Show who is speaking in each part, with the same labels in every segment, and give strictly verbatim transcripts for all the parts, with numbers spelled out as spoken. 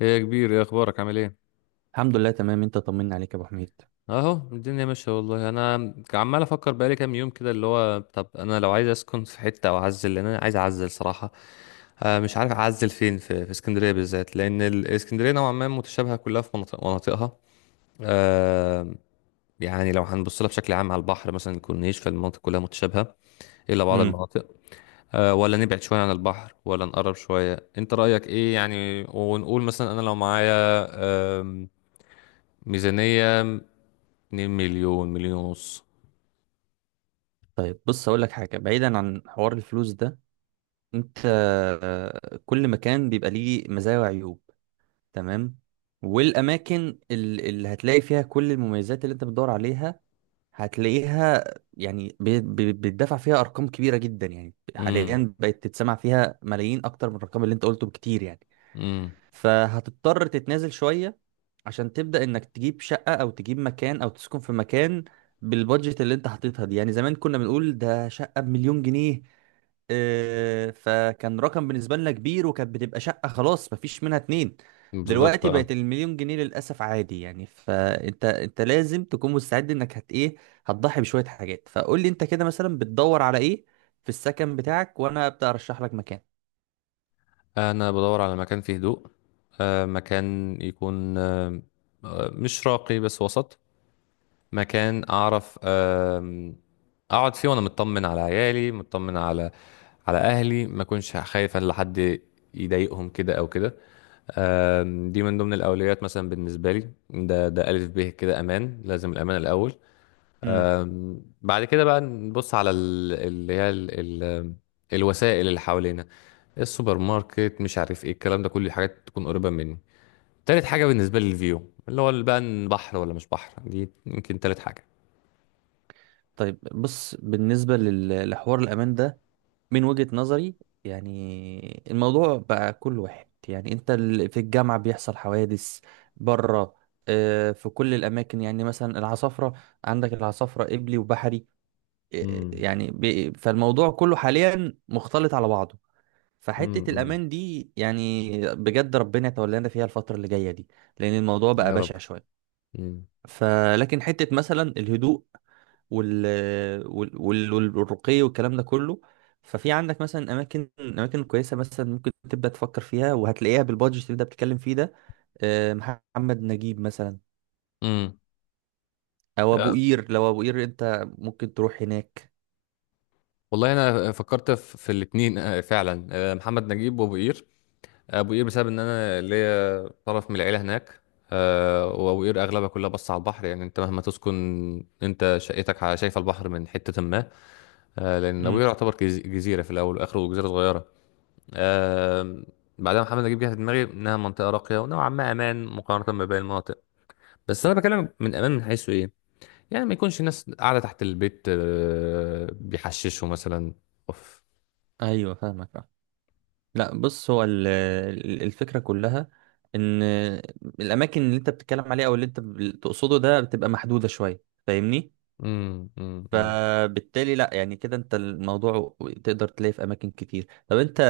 Speaker 1: ايه يا كبير، ايه اخبارك؟ عامل ايه؟
Speaker 2: الحمد لله تمام، انت طمنا عليك يا ابو حميد.
Speaker 1: اهو الدنيا ماشيه. والله انا عمال افكر بقالي كام يوم كده، اللي هو طب انا لو عايز اسكن في حته او اعزل، لان انا عايز اعزل صراحه. آه، مش عارف اعزل فين في في اسكندريه بالذات، لان ال- اسكندريه نوعا ما متشابهه كلها، في مناطق مناطقها. آه، يعني لو هنبص لها بشكل عام على البحر، مثلا الكورنيش، فالمناطق كلها متشابهه الا بعض
Speaker 2: امم.
Speaker 1: المناطق. آه، ولا نبعد شويه عن البحر ولا نقرب شويه، انت رايك ايه يعني؟ ونقول مثلا انا لو معايا آم، ميزانيه 2 مليون، مليون ونص.
Speaker 2: طيب بص اقول لك حاجه، بعيدا عن حوار الفلوس ده. انت آه، كل مكان بيبقى ليه مزايا وعيوب. تمام. والاماكن ال- اللي هتلاقي فيها كل المميزات اللي انت بتدور عليها هتلاقيها، يعني بي- بي- بيتدفع فيها ارقام كبيره جدا. يعني
Speaker 1: امم.
Speaker 2: حاليا بقت تتسمع فيها ملايين اكتر من الرقم اللي انت قلته بكتير، يعني
Speaker 1: امم.
Speaker 2: فهتضطر تتنازل شويه عشان تبدأ انك تجيب شقة او تجيب مكان او تسكن في مكان بالبادجت اللي انت حاططها دي. يعني زمان كنا بنقول ده شقة بمليون جنيه، آه، فكان رقم بالنسبة لنا كبير، وكانت بتبقى شقة خلاص مفيش منها اتنين.
Speaker 1: بالظبط.
Speaker 2: دلوقتي
Speaker 1: اه.
Speaker 2: بقت المليون جنيه للأسف عادي، يعني فانت انت لازم تكون مستعد انك هت ايه، هتضحي بشوية حاجات. فقول لي انت كده مثلا بتدور على ايه في السكن بتاعك وانا ابدأ ارشح لك مكان.
Speaker 1: انا بدور على مكان فيه هدوء، آه مكان يكون آه آه، مش راقي بس وسط، مكان اعرف آه اقعد فيه وانا مطمن على عيالي، مطمن على على اهلي، ما اكونش خايف ان حد يضايقهم كده او كده. آم، دي من ضمن الاولويات مثلا بالنسبه لي، ده ده الف ب كده، امان، لازم الامان الاول.
Speaker 2: امم.
Speaker 1: بعد كده بقى نبص على ال- اللي هي ال... ال... الوسائل اللي حوالينا، السوبر ماركت، مش عارف ايه الكلام ده، كل حاجات تكون قريبة مني. تالت حاجة بالنسبة لي الفيو، اللي هو بقى إن بحر ولا مش بحر، دي يمكن تالت حاجة.
Speaker 2: طيب بص، بالنسبة لل- لحوار الأمان ده من وجهة نظري. يعني الموضوع بقى كل واحد، يعني انت ال- في الجامعة بيحصل حوادث بره، آه، في كل الأماكن. يعني مثلا العصافرة، عندك العصافرة إبلي وبحري، آه،
Speaker 1: امم.
Speaker 2: يعني بي- فالموضوع كله حاليا مختلط على بعضه. فحتة
Speaker 1: امم.
Speaker 2: الأمان دي يعني بجد ربنا يتولانا فيها الفترة اللي جاية دي، لأن الموضوع بقى
Speaker 1: يا رب.
Speaker 2: بشع شوية.
Speaker 1: امم.
Speaker 2: فلكن حتة مثلا الهدوء وال وال وال- والرقي والكلام ده كله، ففي عندك مثلا اماكن اماكن كويسه مثلا، ممكن تبدا تفكر فيها وهتلاقيها بالبادجت اللي انت بتتكلم فيه ده. آه، محمد نجيب مثلا،
Speaker 1: امم.
Speaker 2: او ابو قير. لو ابو قير انت ممكن تروح هناك.
Speaker 1: والله انا فكرت في في الاتنين، آه، فعلا، آه، محمد نجيب وابو قير. ابو قير بسبب ان انا ليا طرف من العيله هناك. آه، وابو قير اغلبها كلها بص على البحر، يعني انت مهما تسكن، انت شقتك ع- شايفه البحر من حته ما. آه، لان ابو
Speaker 2: امم.
Speaker 1: قير يعتبر جز- جزيره في الاول واخره، جزيره صغيره. آه، بعدها محمد نجيب جه في دماغي انها منطقه راقيه ونوعا ما امان مقارنه بباقي المناطق، بس انا بكلم من امان من حيث ايه؟ يعني ما يكونش الناس قاعده تحت البيت آه، بيحششوا مثلا. اوف.
Speaker 2: ايوه فاهمك، آه. لا بص، هو ال- ال- الفكره كلها ان الاماكن اللي انت بتتكلم عليها او اللي انت بتقصده ده بتبقى محدوده شويه، فاهمني؟
Speaker 1: امم. امم.
Speaker 2: فبالتالي لا يعني كده انت الموضوع تقدر تلاقيه في اماكن كتير. طب انت،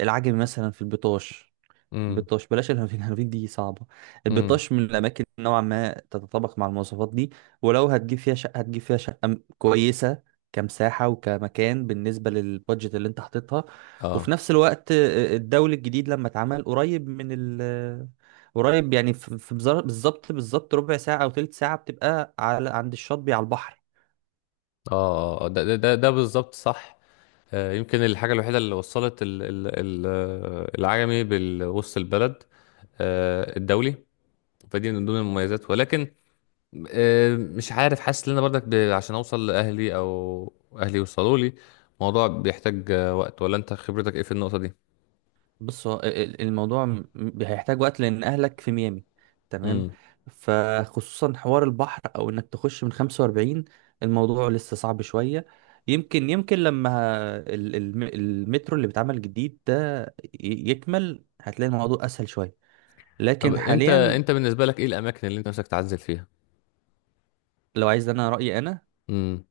Speaker 2: العجمي مثلا، في البطاش.
Speaker 1: امم.
Speaker 2: البطاش بلاش، الهرفين الهرفين دي صعبة.
Speaker 1: امم.
Speaker 2: البطاش من الأماكن نوعا ما تتطابق مع المواصفات دي، ولو هتجيب فيها شقة هتجيب فيها شقة م- كويسة، كمساحة وكمكان بالنسبة للبادجت اللي انت حاططها. وفي
Speaker 1: اه.
Speaker 2: نفس الوقت آه، الدولي الجديد لما اتعمل قريب من ال، قريب يعني في في بزر- بالظبط بالظبط، ربع ساعة أو تلت ساعة بتبقى على عند الشاطبي على البحر.
Speaker 1: اه. آه، آه. ده ده ده, ده بالظبط صح. آه، يمكن الحاجة الوحيدة اللي وصلت ال ال ال آه، العجمي بوسط البلد، آه، الدولي، فدي من ضمن المميزات. ولكن آه، مش عارف، حاسس ان انا برضك ب- عشان اوصل لاهلي او اهلي يوصلوا لي، الموضوع بيحتاج آه، وقت، ولا انت خبرتك ايه في النقطة دي؟
Speaker 2: بص هو ال- الموضوع م- م- هيحتاج وقت لان اهلك في ميامي. تمام.
Speaker 1: امم.
Speaker 2: فخصوصا حوار البحر، او انك تخش من خمسة وأربعين، الموضوع لسه صعب شوية. يمكن يمكن لما ال- الم- المترو اللي بيتعمل جديد ده ي- يكمل، هتلاقي الموضوع اسهل شوية،
Speaker 1: طب
Speaker 2: لكن
Speaker 1: انت
Speaker 2: حاليا.
Speaker 1: انت بالنسبة لك ايه الاماكن اللي انت نفسك تعزل فيها؟
Speaker 2: لو عايز، انا رأيي انا،
Speaker 1: امم.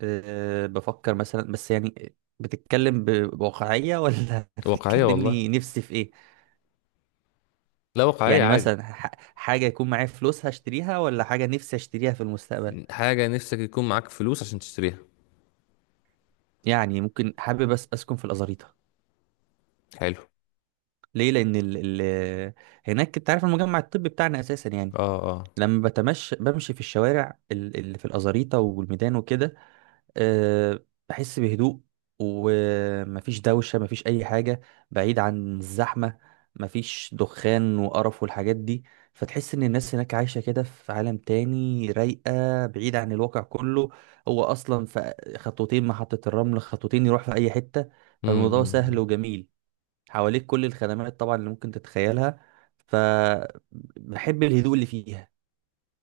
Speaker 2: أه بفكر مثلا، بس يعني بتتكلم ب- بواقعية ولا
Speaker 1: واقعية والله.
Speaker 2: بتتكلمني نفسي في ايه؟
Speaker 1: لا، واقعية
Speaker 2: يعني
Speaker 1: عادي.
Speaker 2: مثلا ح- حاجة يكون معايا فلوس هشتريها، ولا حاجة نفسي اشتريها في المستقبل؟
Speaker 1: حاجة نفسك يكون معاك فلوس عشان تشتريها.
Speaker 2: يعني ممكن، حابب بس اسكن في الأزاريطة.
Speaker 1: حلو.
Speaker 2: ليه؟ لأن ال ال هناك، انت عارف المجمع الطبي بتاعنا أساسا يعني.
Speaker 1: اه. اه.
Speaker 2: لما بتمشى بمشي في الشوارع ال- اللي في الأزاريطة والميدان وكده، أه بحس بهدوء، ومفيش دوشة مفيش أي حاجة، بعيد عن الزحمة، مفيش دخان وقرف والحاجات دي. فتحس إن الناس هناك عايشة كده في عالم تاني، رايقة بعيد عن الواقع كله. هو أصلا في خطوتين محطة الرمل، خطوتين يروح في أي حتة،
Speaker 1: امم. إمم،
Speaker 2: فالموضوع سهل
Speaker 1: إمم.
Speaker 2: وجميل، حواليك كل الخدمات طبعا اللي ممكن تتخيلها. فبحب الهدوء اللي فيها.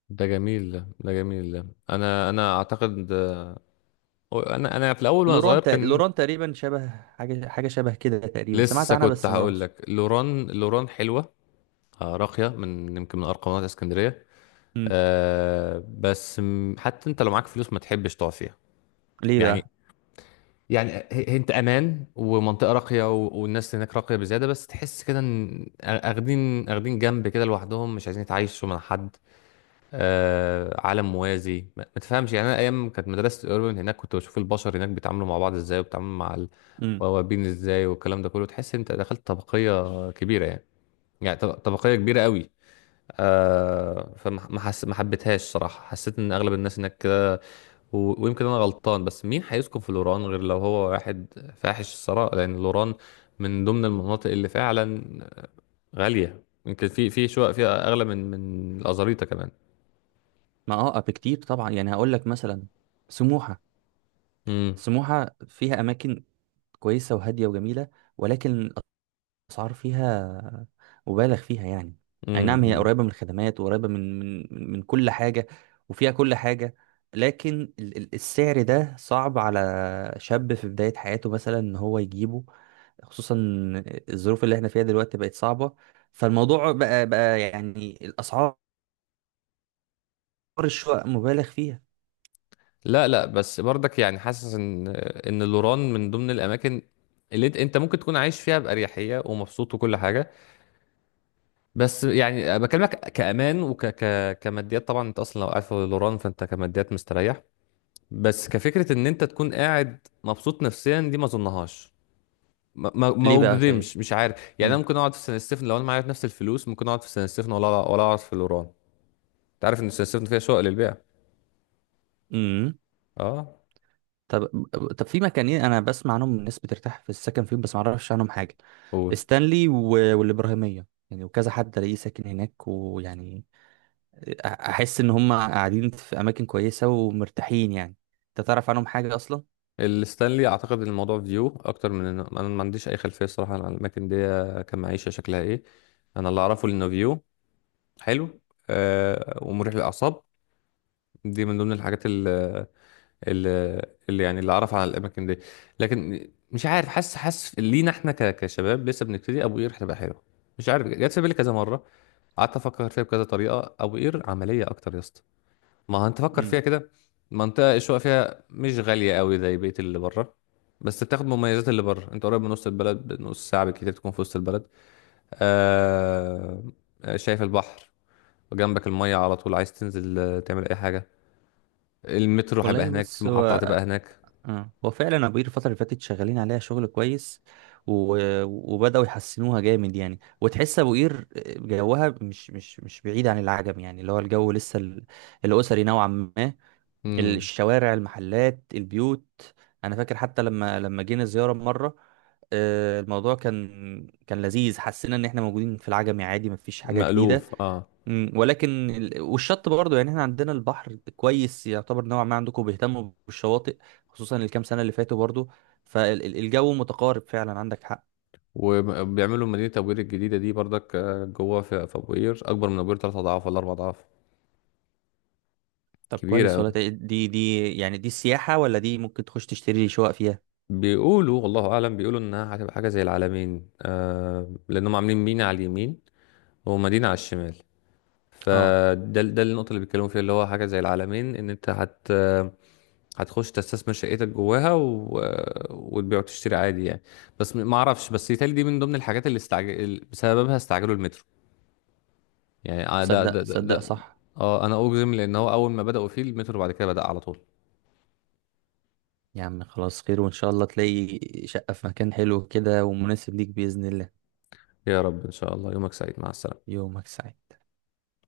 Speaker 1: ده جميل، ده ده جميل، ده انا انا اعتقد انا انا في الاول وانا صغير
Speaker 2: لوران تق-
Speaker 1: كان.
Speaker 2: لوران تقريبا شبه حاجة، حاجة شبه كده تقريبا، سمعت
Speaker 1: لسه
Speaker 2: عنها
Speaker 1: كنت
Speaker 2: بس ما
Speaker 1: هقول
Speaker 2: رحتش.
Speaker 1: لك لوران، لوران حلوه. آه، راقيه، من يمكن من ارقامات اسكندريه.
Speaker 2: مم.
Speaker 1: آه بس م- حتى انت لو معاك فلوس ما تحبش تقعد فيها.
Speaker 2: ليه
Speaker 1: يعني
Speaker 2: بقى؟
Speaker 1: يعني هي- هي انت امان ومنطقه راقيه، و- والناس هناك راقيه بزياده، بس تحس كده ان اخدين اخدين جنب كده لوحدهم، مش عايزين يتعايشوا مع حد. آه، عالم موازي، ما ما تفهمش يعني. انا ايام كانت مدرسه الاوربن هناك كنت بشوف البشر هناك بيتعاملوا مع بعض ازاي، وبيتعاملوا مع
Speaker 2: مم.
Speaker 1: البوابين ازاي والكلام ده كله، تحس انت دخلت طبقيه كبيره، يعني يعني طب- طبقيه كبيره قوي. آه فما ما حس... ما حبيتهاش صراحه، حسيت ان اغلب الناس هناك كده. و... ويمكن انا غلطان، بس مين هيسكن في لوران غير لو هو واحد فاحش الثراء؟ لان لوران من ضمن المناطق اللي فعلا غاليه، يمكن في في شقق فيها اغلى من من الازاريطه
Speaker 2: ما اه بكتير طبعا، يعني هقول لك مثلا سموحة.
Speaker 1: كمان.
Speaker 2: سموحة فيها اماكن كويسة وهادية وجميلة، ولكن الاسعار فيها مبالغ فيها يعني. اي
Speaker 1: امم.
Speaker 2: نعم، هي
Speaker 1: امم.
Speaker 2: قريبة من الخدمات، وقريبة من من من كل حاجة، وفيها كل حاجة، لكن ال- ال- السعر ده صعب على شاب في بداية حياته مثلا ان هو يجيبه، خصوصا الظروف اللي احنا فيها دلوقتي بقت صعبة. فالموضوع بقى بقى يعني، الاسعار، الشقق مبالغ فيها.
Speaker 1: لا لا، بس برضك يعني حاسس ان ان لوران من ضمن الاماكن اللي انت انت ممكن تكون عايش فيها باريحيه ومبسوط وكل حاجه، بس يعني بكلمك كامان، وك ك كماديات طبعا. انت اصلا لو قاعد في لوران فانت كماديات مستريح، بس كفكره ان انت تكون قاعد مبسوط نفسيا دي ما اظنهاش. ما ما
Speaker 2: ليه
Speaker 1: ما
Speaker 2: بقى طيب؟
Speaker 1: اجزمش، مش عارف يعني. انا
Speaker 2: امم.
Speaker 1: ممكن اقعد في سان ستيفن، لو انا معايا نفس الفلوس ممكن اقعد في سان ستيفن ولا ولا اقعد في لوران. انت عارف ان سان ستيفن فيها شقق للبيع.
Speaker 2: امم.
Speaker 1: اه.
Speaker 2: طب طب في مكانين انا بسمع عنهم الناس بترتاح في السكن فيهم، بس ما اعرفش عنهم حاجه.
Speaker 1: قول.
Speaker 2: ستانلي و... والابراهيميه يعني، وكذا حد الاقيه ساكن هناك ويعني أ- احس ان هم قاعدين في اماكن كويسه ومرتاحين يعني. انت تعرف عنهم حاجه اصلا؟
Speaker 1: الستانلي اعتقد إن الموضوع فيو اكتر من إنه- انا ما عنديش اي خلفيه الصراحه عن الاماكن دي كمعيشه شكلها ايه. انا اللي اعرفه انه فيو حلو، آه ومريح للاعصاب، دي من ضمن الحاجات اللي, اللي يعني اللي اعرف عن الاماكن دي. لكن مش عارف، حاسس، حاسس لينا احنا ك- كشباب لسه بنبتدي ابو قير هتبقى حلوه. مش عارف، جت في بالي كذا مره، قعدت افكر فيها بكذا طريقه. ابو قير عمليه اكتر يا اسطى، ما انت فكر فيها
Speaker 2: امم.
Speaker 1: كده. منطقة الشقق فيها مش غالية قوي زي بقية اللي بره، بس بتاخد مميزات اللي بره، انت قريب من وسط البلد، بنص ساعة بالكتير تكون في وسط البلد. آه... شايف البحر، وجنبك المية على طول، عايز تنزل آه، تعمل أي حاجة. المترو هيبقى
Speaker 2: والله
Speaker 1: هناك،
Speaker 2: بص هو،
Speaker 1: المحطة هتبقى هناك.
Speaker 2: اه هو فعلا ابو قير الفترة اللي فاتت شغالين عليها شغل كويس، و... وبدأوا يحسنوها جامد يعني. وتحس ابو قير جوها مش مش مش بعيد عن العجم، يعني اللي هو الجو لسه ال... الأسري نوعا ما،
Speaker 1: مم.
Speaker 2: الشوارع المحلات البيوت. انا فاكر حتى لما لما جينا زيارة مرة، آه، الموضوع كان كان لذيذ. حسينا ان احنا موجودين في العجمي عادي، مفيش حاجة جديدة.
Speaker 1: مألوف. اه.
Speaker 2: مم، ولكن ال- والشط برضه، يعني احنا عندنا البحر كويس يعتبر، نوعا ما عندكم بيهتموا بالشواطئ، خصوصا الكام سنة اللي فاتوا برضه. فالجو متقارب فعلا، عندك حق.
Speaker 1: وبيعملوا مدينة أبو قير الجديدة دي برضك، آه، جوه في في أبو قير، أكبر من أبو قير تلات أضعاف ولا أربع أضعاف.
Speaker 2: طب
Speaker 1: كبيرة
Speaker 2: كويس
Speaker 1: أوي.
Speaker 2: ولا تق- دي دي يعني دي سياحة ولا دي ممكن تخش تشتري شقق فيها؟
Speaker 1: بيقولوا، والله اعلم، بيقولوا انها هتبقى حاجه زي العلمين، آه لانهم عاملين مينا على اليمين ومدينه على الشمال.
Speaker 2: اه.
Speaker 1: فده ده النقطه اللي بيتكلموا فيها، اللي هو حاجه زي العلمين، ان انت هت هتخش تستثمر شقتك جواها و... وتبيع وتشتري عادي يعني. بس ما اعرفش، بس يتهيألي دي من ضمن الحاجات اللي استعجل بسببها، استعجلوا المترو. يعني آه، ده ده
Speaker 2: صدق
Speaker 1: ده,
Speaker 2: صدق
Speaker 1: ده.
Speaker 2: صح.
Speaker 1: اه انا اجزم لان هو اول ما بدأوا فيه المترو بعد كده بدأ على طول.
Speaker 2: يا عم خلاص خير، وان شاء الله تلاقي شقة في مكان حلو كده ومناسب ليك بإذن الله.
Speaker 1: يا رب ان شاء الله. يومك سعيد، مع السلامه.
Speaker 2: يومك سعيد.